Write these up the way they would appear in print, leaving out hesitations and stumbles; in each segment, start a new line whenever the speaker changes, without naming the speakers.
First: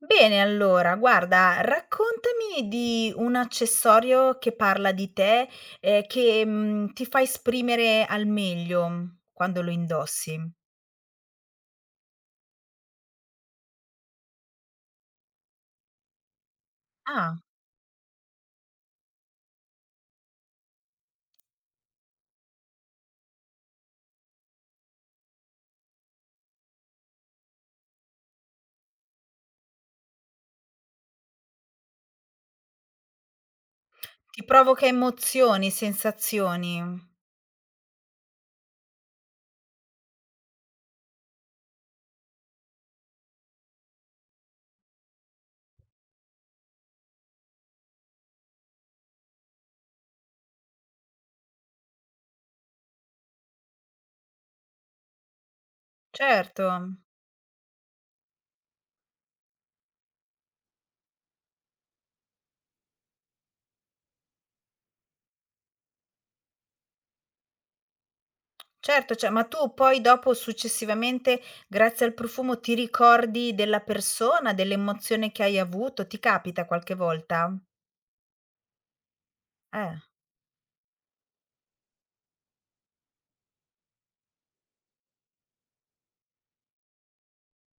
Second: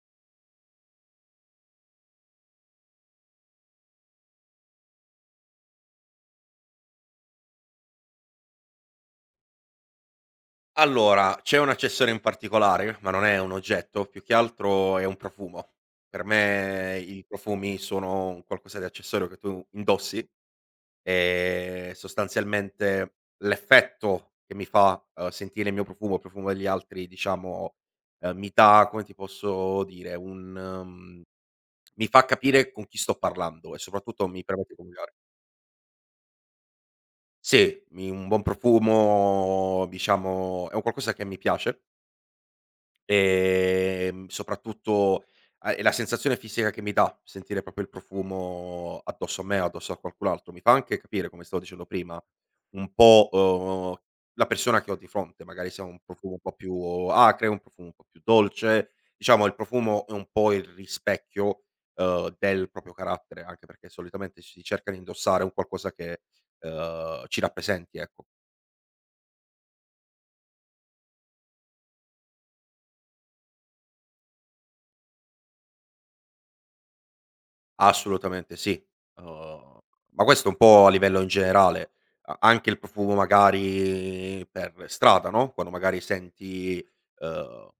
Bene, allora guarda, raccontami di un accessorio che parla di te, che, ti fa esprimere al meglio quando lo indossi.
Allora, c'è un accessorio in particolare, ma non è un oggetto, più che altro è un profumo. Per me i
Ah,
profumi sono un qualcosa di accessorio che tu indossi e sostanzialmente l'effetto che mi fa, sentire il mio profumo, il profumo degli altri, diciamo, mi dà, come ti posso dire, un mi fa capire con chi sto parlando e soprattutto
ti
mi permette di
provoca
comunicare.
emozioni, sensazioni.
Sì, mi un buon profumo, diciamo, è un qualcosa che mi piace. Soprattutto a è la sensazione fisica che mi dà sentire proprio il profumo addosso a me, addosso a qualcun altro. Mi fa anche capire, come stavo dicendo prima, un po', la persona che ho di fronte, magari se ha un profumo un po'
Certo,
più acre, un profumo un po' più dolce. Diciamo il profumo è un po' il rispecchio, del proprio carattere, anche perché solitamente si cerca di indossare un qualcosa che, ci rappresenti, ecco.
certo, cioè ma tu poi dopo successivamente, grazie al profumo, ti ricordi della persona, dell'emozione che hai avuto? Ti capita qualche volta?
Assolutamente sì. Uhm,
Eh,
ma questo un po' a livello in generale, a anche il profumo magari per strada, no, quando magari senti, uhm,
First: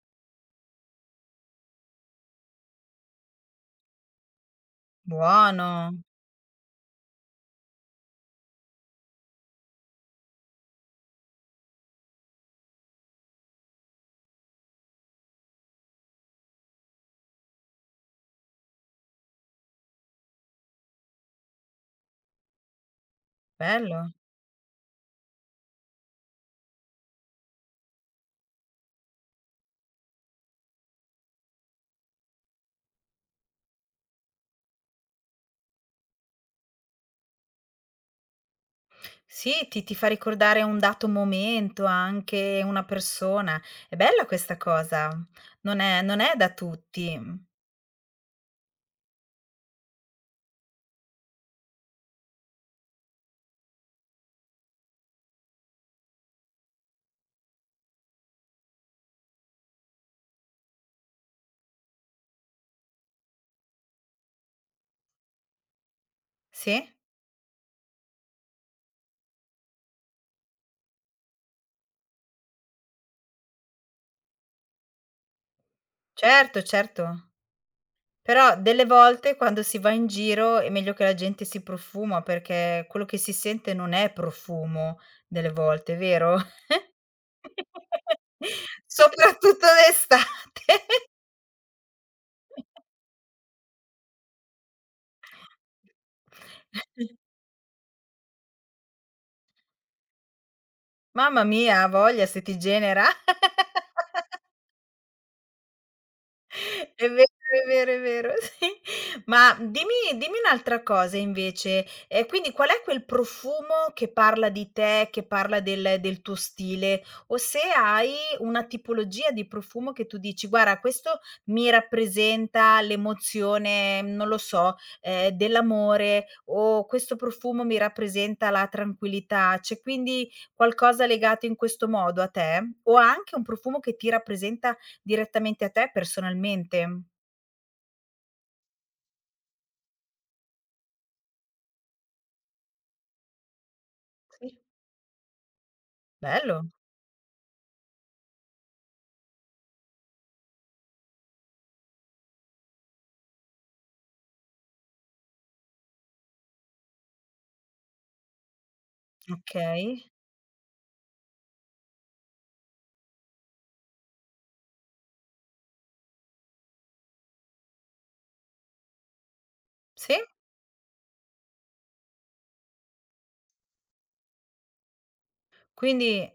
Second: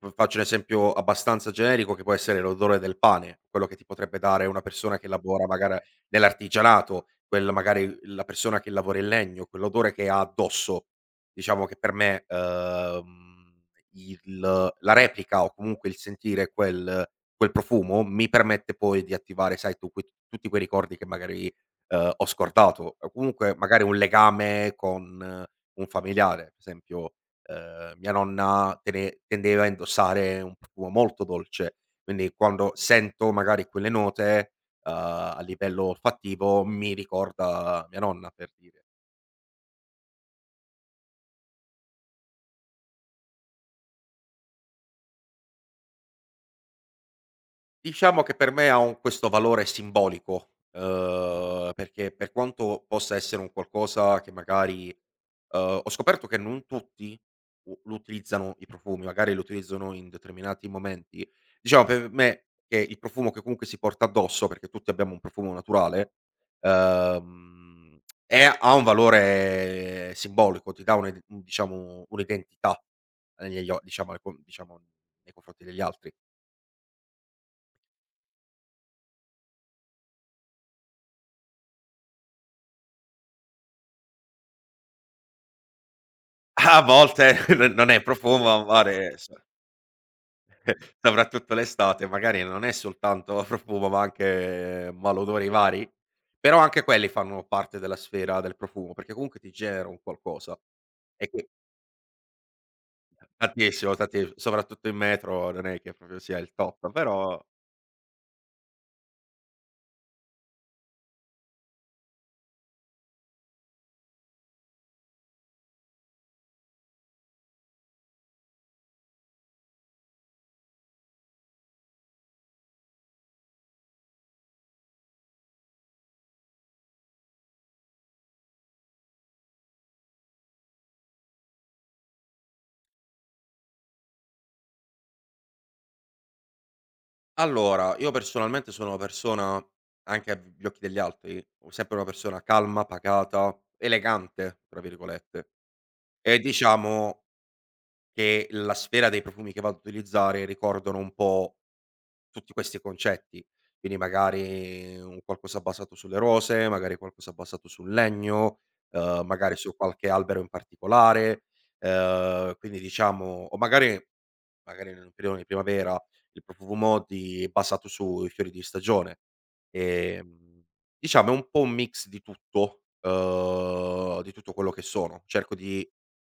f faccio un esempio abbastanza generico che può essere l'odore del pane, quello che ti potrebbe dare una persona che lavora magari
buono,
nell'artigianato, quel magari la persona che lavora in legno, quell'odore che ha addosso. Diciamo che per me, il la replica o comunque il sentire quel quel profumo mi permette poi di attivare, sai, tu que tutti quei ricordi che magari, ho scordato o comunque magari un
bello.
legame con un familiare. Per esempio, mia nonna tene tendeva a indossare un profumo molto dolce, quindi quando sento magari quelle note, a livello olfattivo mi ricorda mia nonna, per dire.
Sì, ti fa ricordare un dato momento, anche una persona. È bella questa cosa, non è da tutti. Mh.
Diciamo che per me ha un questo valore simbolico, perché per quanto possa essere un qualcosa che magari ho scoperto che non tutti u lo utilizzano i profumi, magari lo utilizzano in determinati momenti. Diciamo per me che il profumo che comunque si porta addosso, perché tutti abbiamo un profumo naturale,
Sì?
uhm, è ha un valore simbolico, ti dà un id diciamo un'identità negli o diciamo diciamo nei confronti degli altri.
Certo, certo. Però delle volte quando si va in giro è meglio che la gente si profuma, perché quello che si sente non è profumo delle volte, vero?
A volte n non è profumo, amore, so
Soprattutto d'estate.
soprattutto l'estate, magari non è soltanto profumo, ma anche malodori vari, però anche quelli fanno parte della sfera del profumo, perché comunque ti genera un qualcosa. E
Mamma
qui
mia, ha voglia se ti genera.
tantissimo, tanti soprattutto in metro non è che proprio sia il top,
È vero,
però
è vero, è vero, sì. Ma dimmi un'altra cosa invece, quindi qual è quel profumo che parla di te, che parla del tuo stile, o se hai una tipologia di profumo che tu dici: "Guarda, questo mi rappresenta l'emozione", non lo so, dell'amore, o questo profumo mi rappresenta la tranquillità. C'è quindi qualcosa legato in questo modo a te? O anche un profumo che ti rappresenta direttamente a te personalmente?
allora, io personalmente sono una persona, anche agli occhi degli altri, sempre una persona calma, pacata,
Sì.
"elegante" tra virgolette e
Bello,
diciamo che la sfera dei profumi che vado ad utilizzare ricordano un po' tutti questi concetti, quindi magari un qualcosa basato sulle rose, magari qualcosa basato sul legno, magari su
okay.
qualche albero in particolare, quindi diciamo o magari magari nel periodo di primavera il profumo di basato sui fiori di stagione.
Sì?
Ehm, diciamo è un po' un mix di tutto quello che sono. Cerco di
Quindi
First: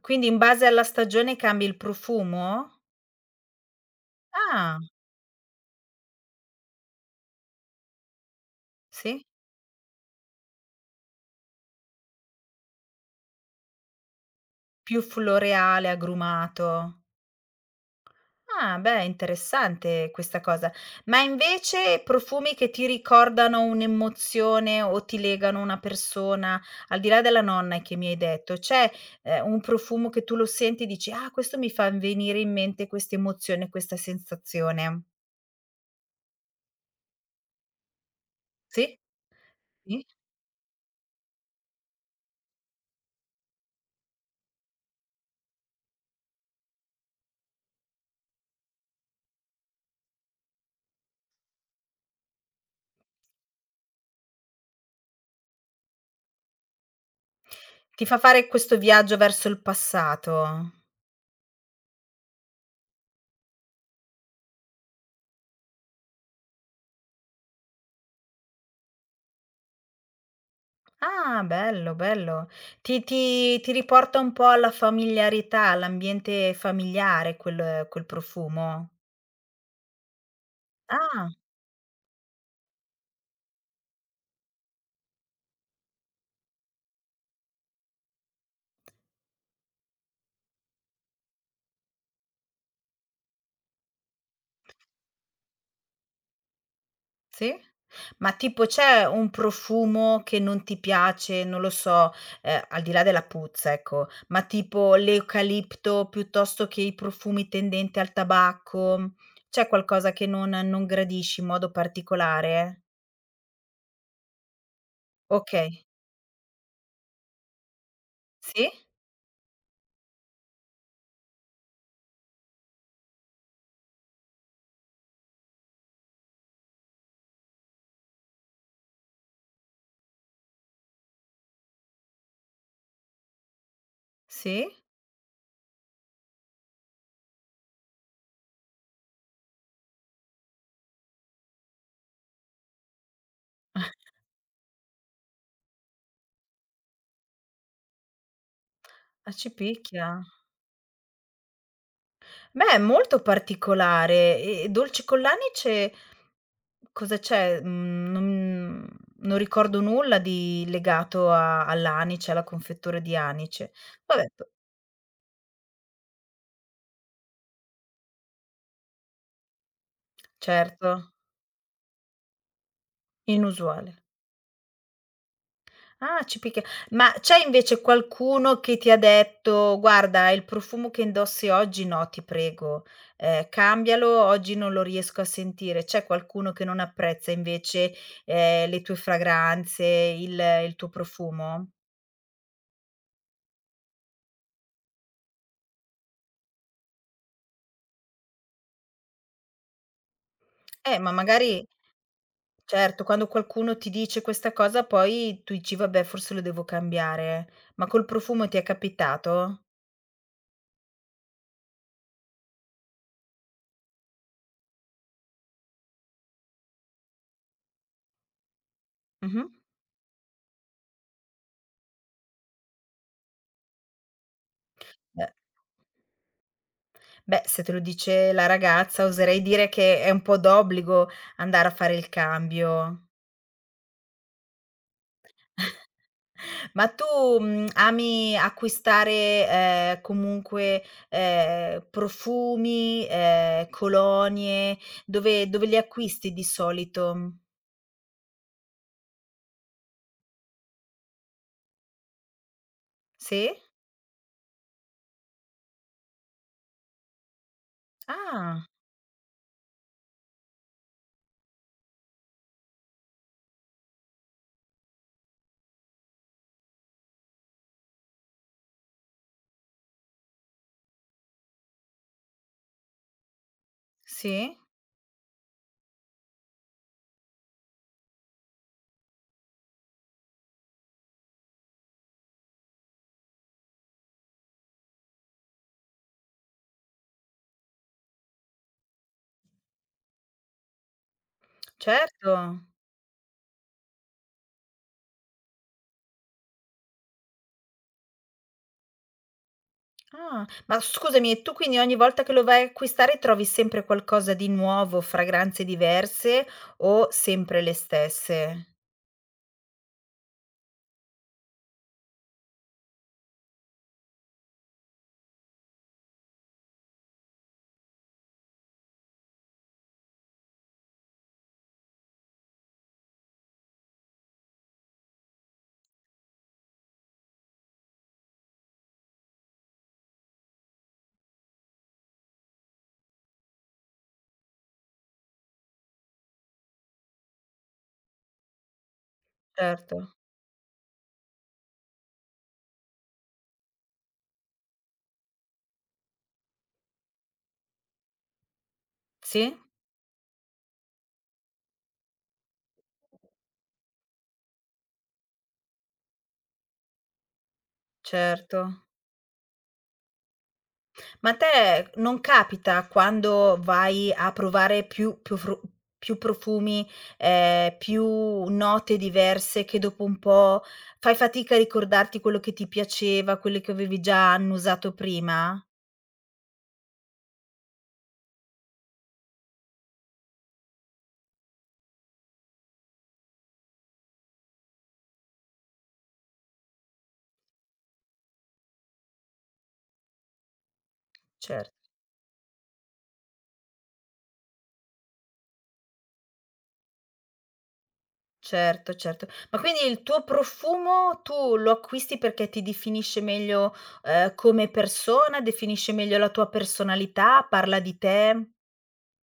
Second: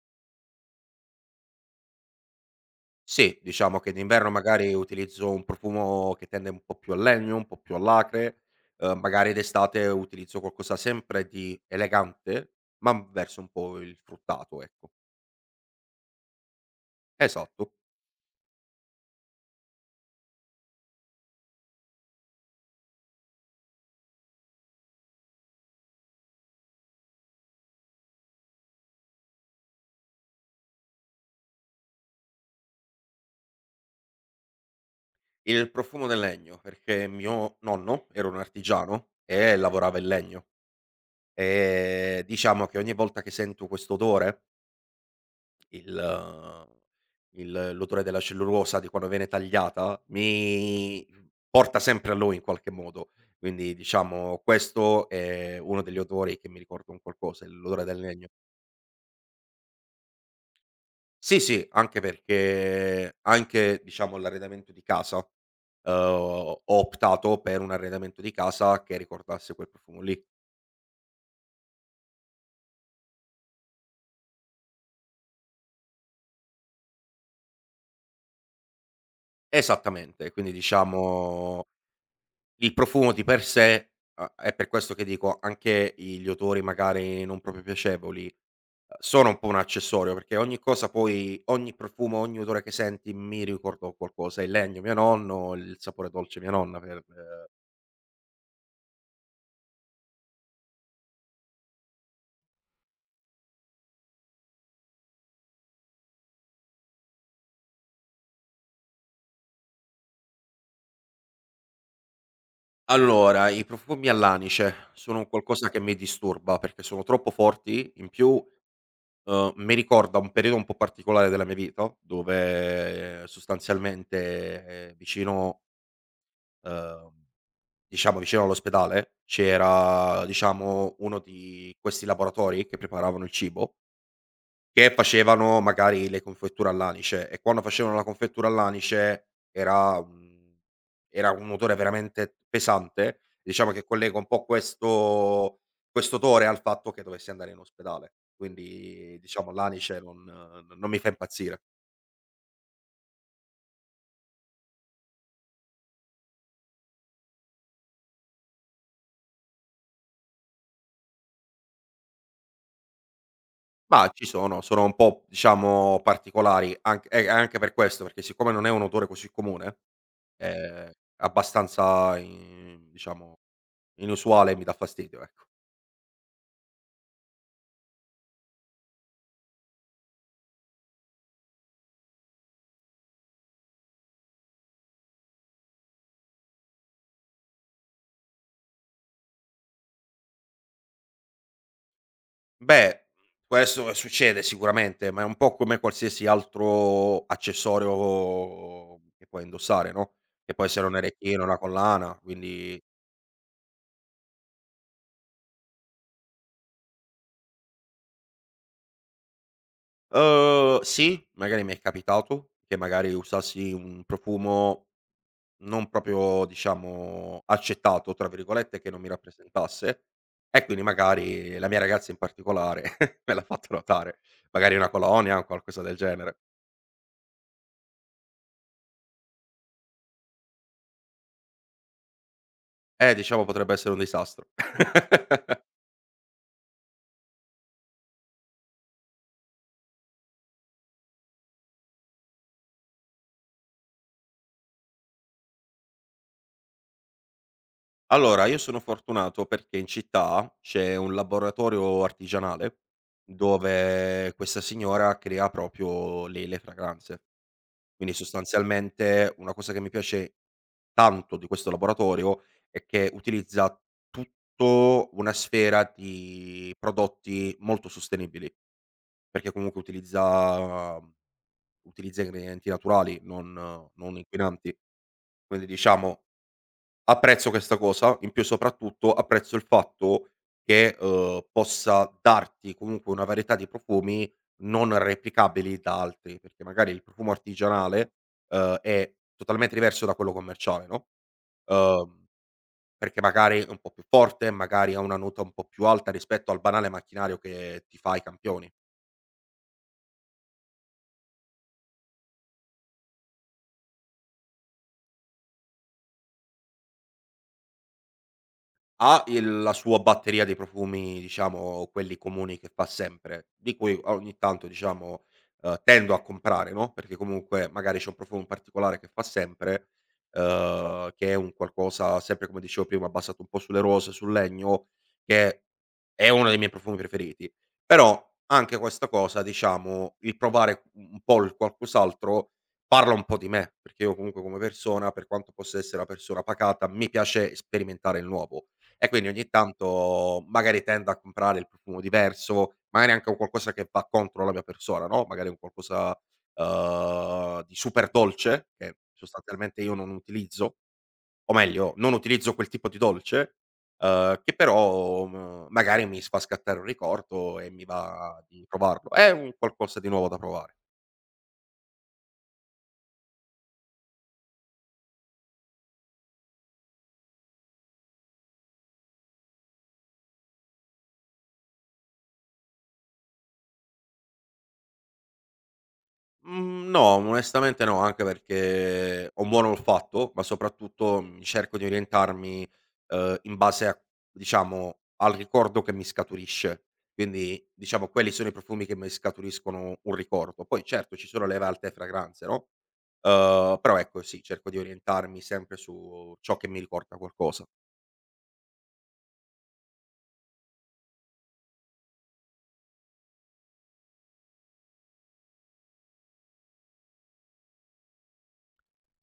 quindi in base alla stagione cambi il profumo?
sì, diciamo che d'inverno magari
Ah,
utilizzo un profumo che tende un po' più al legno, un po' più all'acre,
sì?
magari d'estate utilizzo qualcosa sempre di elegante, ma verso un po' il fruttato, ecco.
Più floreale, agrumato.
Esatto,
Ah, beh, interessante questa cosa. Ma invece profumi che ti ricordano un'emozione o ti legano a una persona, al di là della nonna che mi hai detto, c'è, un profumo che tu lo senti e dici: "Ah, questo mi fa venire in mente questa emozione, questa sensazione"?
il profumo del legno, perché mio nonno era un
Sì.
artigiano e lavorava
Sì.
in legno, e diciamo che ogni volta che sento questo odore il il l'odore della cellulosa di quando viene tagliata mi porta sempre a lui in qualche modo. Quindi diciamo questo è uno degli odori che mi ricorda un qualcosa, il l'odore del
Ti fa
legno.
fare questo viaggio verso il passato.
Sì, sì, anche perché anche diciamo l'arredamento di casa, ho optato per un arredamento di casa che ricordasse quel profumo lì.
Ah, bello, bello. Ti riporta un po' alla familiarità, all'ambiente familiare quel profumo?
Esattamente, quindi
Ah,
diciamo il profumo di per sé a è per questo che dico anche i gli odori magari non proprio piacevoli, sono un po' un accessorio, perché ogni cosa poi ogni profumo, ogni odore che senti mi ricorda qualcosa. Il legno mio nonno, il sapore dolce mia nonna per.
sì? Ma tipo c'è un profumo che non ti piace, non lo so, al di là della puzza ecco, ma tipo l'eucalipto piuttosto che i profumi tendenti al tabacco, c'è qualcosa che non gradisci in modo particolare?
Allora, i profumi all'anice sono un qualcosa che
Okay.
mi disturba, perché sono troppo forti, in più,
Sì,
mi ricorda un periodo un po' particolare della mia vita, dove sostanzialmente, vicino, uhm diciamo vicino all'ospedale c'era, diciamo, uno di questi laboratori che preparavano il cibo,
sì.
che facevano magari le confetture all'anice e quando facevano la confettura all'anice era un odore veramente pesante. Diciamo che collega un po' questo questo odore al fatto che dovessi andare in ospedale. Quindi
Ah, ci
diciamo l'anice
picchia.
non mi fa impazzire.
Beh, è molto particolare. E dolci con l'anice cosa c'è? Mhmm, non ricordo nulla di legato a all'anice, alla confettura di anice.
Ma ci
Vabbè, p
sono, sono un po' diciamo particolari anche per questo, perché siccome non è un odore così comune è
certo,
abbastanza in diciamo
inusuale.
inusuale e mi dà fastidio, ecco.
Ah, ci picchia. Ma c'è invece qualcuno che ti ha detto: "Guarda, il profumo che indossi oggi no, ti prego, cambialo, oggi non lo riesco a sentire." C'è qualcuno che non apprezza invece, le tue fragranze, il tuo profumo?
Beh, questo succede sicuramente, ma è un po' come qualsiasi altro accessorio che puoi indossare, no, che può essere un
Ma
orecchino, una
magari
collana, quindi
certo, quando qualcuno ti dice questa cosa poi tu dici: "Vabbè, forse lo devo cambiare." Ma col profumo ti è capitato?
sì, magari mi è capitato che magari usassi un profumo non proprio diciamo "accettato" tra virgolette, che non mi
Mh-mh.
rappresentasse e quindi magari la mia ragazza in particolare me l'ha fatto notare, magari una
Beh.
colonia o qualcosa del genere.
Beh, se te lo dice la ragazza oserei dire che è un po' d'obbligo andare a fare il cambio.
Diciamo potrebbe essere un disastro.
Ma tu, ami acquistare, comunque, profumi, colonie, dove li acquisti di solito?
Allora, io sono fortunato perché in città c'è un laboratorio artigianale
Sì?
dove questa signora crea proprio le fragranze. Quindi
Ah,
sostanzialmente una cosa che mi piace tanto di questo laboratorio è che utilizza tutto una sfera di prodotti molto sostenibili, perché comunque utilizza utilizza ingredienti naturali, non
sì,
inquinanti. Quindi diciamo apprezzo questa cosa, in più soprattutto apprezzo il fatto che, possa darti comunque una varietà di profumi non replicabili da altri, perché magari il profumo artigianale, è totalmente diverso da quello commerciale, no, uhm,
certo.
perché magari è un po' più forte, magari ha una nota un po' più alta rispetto al banale macchinario che ti fa i campioni.
Ah, ma scusami, e tu quindi ogni volta che lo vai a acquistare trovi sempre qualcosa di nuovo, fragranze diverse o sempre le stesse?
Ha il la sua batteria di profumi, diciamo quelli comuni che fa sempre, di cui ogni tanto diciamo, tendo a comprare, no, perché comunque magari c'è un profumo particolare che fa sempre, che è un qualcosa sempre come dicevo prima, basato un po' sulle rose, sul legno, che è uno dei miei profumi preferiti. Però anche questa cosa, diciamo, il provare un po' il qualcos'altro parla un po' di me, perché io comunque come persona, per quanto possa essere una persona pacata, mi piace sperimentare il nuovo. E quindi ogni
Certo,
tanto magari tendo a comprare il profumo diverso, magari anche un qualcosa che va contro la mia persona, no, magari un qualcosa, di super dolce, che
sì,
sostanzialmente io non utilizzo, o meglio, non utilizzo quel tipo di dolce, che però, magari mi s fa scattare un ricordo e mi va
certo.
di provarlo. È un qualcosa di nuovo da provare.
Ma a te non capita quando vai a provare più profumi, più note diverse che dopo un po' fai fatica a ricordarti quello che ti piaceva, quelli che avevi già annusato prima?
Mhmm, no, onestamente no, anche perché ho un buon olfatto, ma soprattutto, cerco di orientarmi, in base a diciamo, al ricordo che mi scaturisce. Quindi, diciamo, quelli sono i profumi che mi scaturiscono un ricordo. Poi certo, ci sono le
Cer
valte fragranze, no, però ecco sì, cerco di orientarmi sempre su ciò che mi ricorda qualcosa.
certo, certo. Ma quindi il tuo profumo tu lo acquisti perché ti definisce meglio, come persona, definisce meglio la tua personalità, parla di te?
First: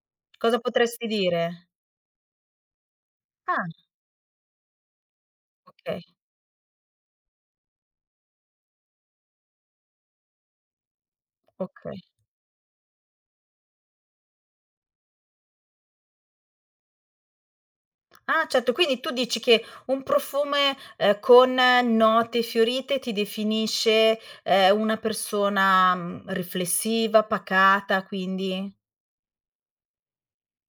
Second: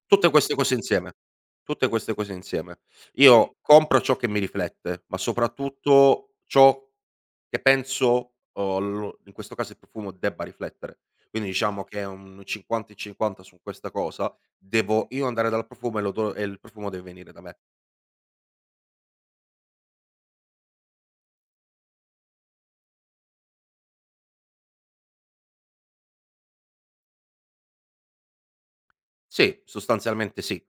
Tutte queste
Cosa
cose
potresti
insieme,
dire?
tutte queste cose insieme. Io
Ah,
compro ciò che mi riflette, ma
okay,
soprattutto ciò che penso, lo in questo caso il profumo debba riflettere. Quindi diciamo che
okay.
è un 50 e 50 su questa cosa, devo io andare dal profumo e l'odo e il profumo deve venire da me.
Ah, certo, quindi tu dici che un profume, con note fiorite ti definisce, una persona, riflessiva, pacata, quindi
Sì, sostanzialmente sì.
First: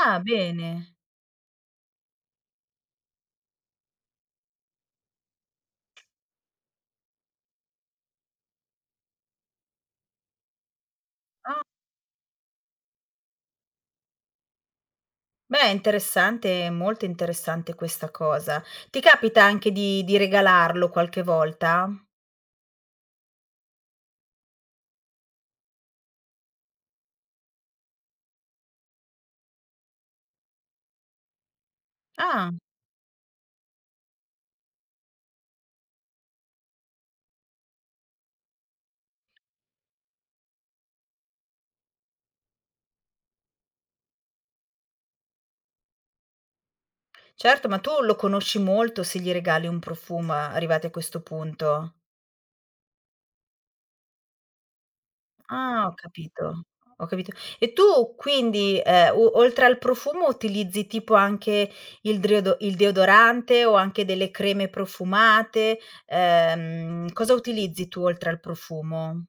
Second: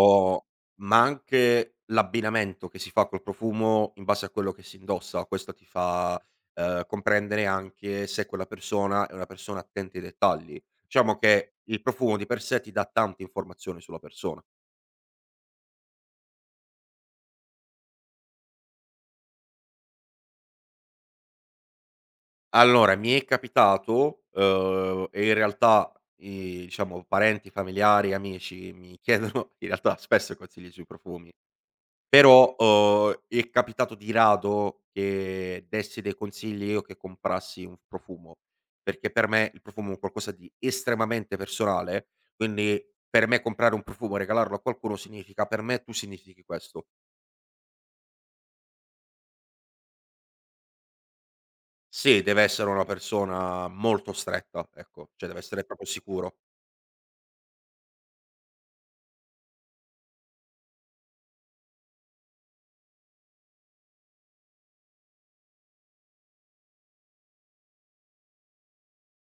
ah, bene.
ma anche l'abbinamento che si fa col profumo in base a quello che si indossa, questo ti fa, comprendere anche se quella persona è una persona attenta ai dettagli. Diciamo che
Ah,
il profumo di per sé ti dà tante informazioni sulla persona.
beh, è interessante, molto interessante questa cosa. Ti capita anche di regalarlo qualche volta?
Allora, mi è capitato, e in realtà i diciamo parenti, familiari, amici mi chiedono in realtà spesso consigli sui profumi,
Ah,
però, è capitato di rado che dessi dei consigli o che comprassi un profumo, perché per me il profumo è un qualcosa di estremamente personale, quindi per me comprare un profumo e regalarlo a qualcuno significa: per me tu significhi questo.
certo, ma tu lo conosci molto se gli regali un profumo arrivati a questo punto.
Se deve essere una persona molto stretta, ecco, cioè deve essere
Ah,
proprio
ho
sicuro.
capito, ho capito. E tu quindi, o oltre al profumo utilizzi tipo anche il deodorante o anche delle creme profumate? Cosa utilizzi tu oltre al profumo?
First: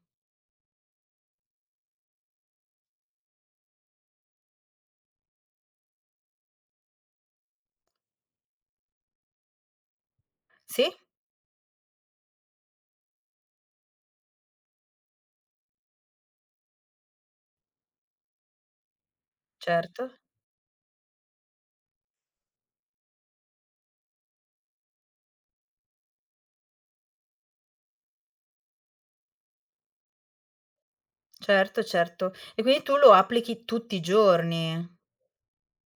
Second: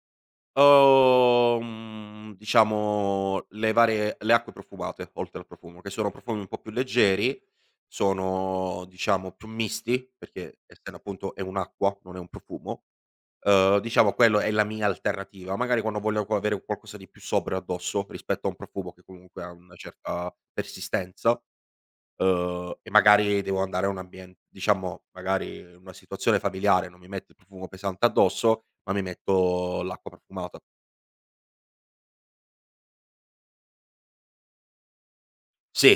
Diciamo le acque profumate, oltre al profumo, che sono profumi un po' più leggeri, sono diciamo più misti, perché
Sì,
essendo appunto è un'acqua, non è un profumo, diciamo quello è la mia alternativa. Magari quando voglio co avere qualcosa di più sobrio addosso, rispetto a un profumo che comunque ha una
certo,
certa persistenza, e magari devo andare a un ambien diciamo magari in una situazione familiare, non mi metto il profumo pesante addosso, ma mi metto l'acqua profumata.
certo, certo. E quindi tu lo applichi tutti i giorni?
Sì,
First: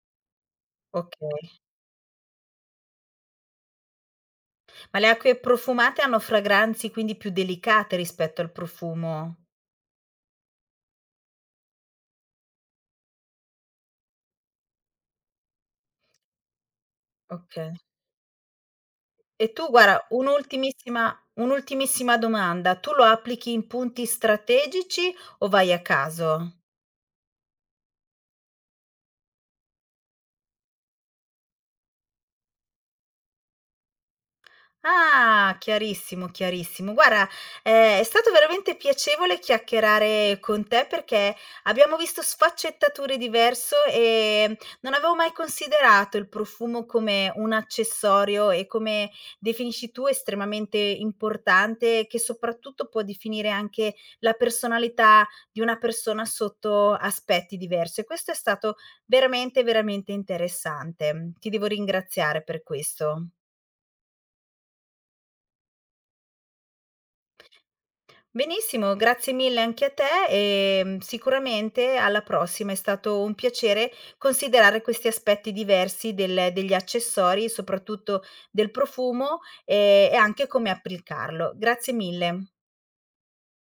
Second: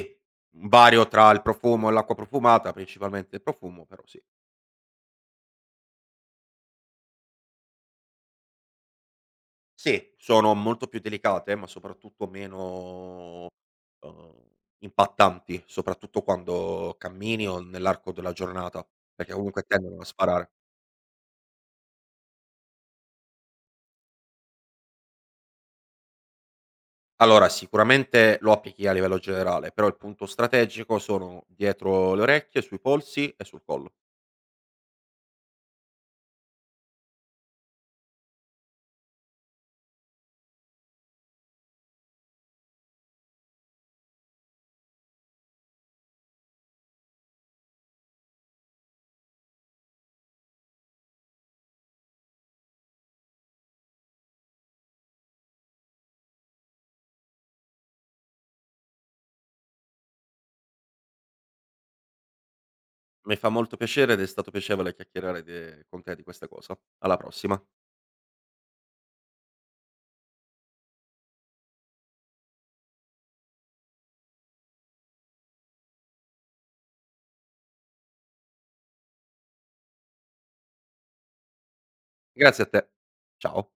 un vario tra il
Okay.
profumo e l'acqua profumata, principalmente il profumo, però sì.
Ma le acque profumate hanno fragranze quindi più delicate rispetto al profumo?
Sì, sono molto più delicate, ma soprattutto meno, uhm, impattanti, soprattutto quando cammini o
Okay.
nell'arco della giornata, perché
E
comunque
tu
tendono
guarda,
a sparare.
un'ultimissima domanda: tu lo applichi in punti strategici o vai a caso?
Allora, sicuramente lo applichi a livello generale, però il punto strategico sono dietro le orecchie, sui polsi e sul collo.
Ah, chiarissimo, chiarissimo. Guarda, è stato veramente piacevole chiacchierare con te perché abbiamo visto sfaccettature diverso, non avevo mai considerato il profumo come un accessorio e come definisci tu estremamente importante, che soprattutto può definire anche la personalità di una persona sotto aspetti diversi e questo è stato veramente, veramente interessante. Ti devo ringraziare per questo.
Mi fa molto piacere ed è stato piacevole chiacchierare de con te di questa cosa. Alla prossima.
Benissimo, grazie mille anche a te e, sicuramente alla prossima. È stato un piacere considerare questi aspetti diversi del degli accessori, soprattutto del profumo, e anche come applicarlo. Grazie mille.
Grazie a te. Ciao.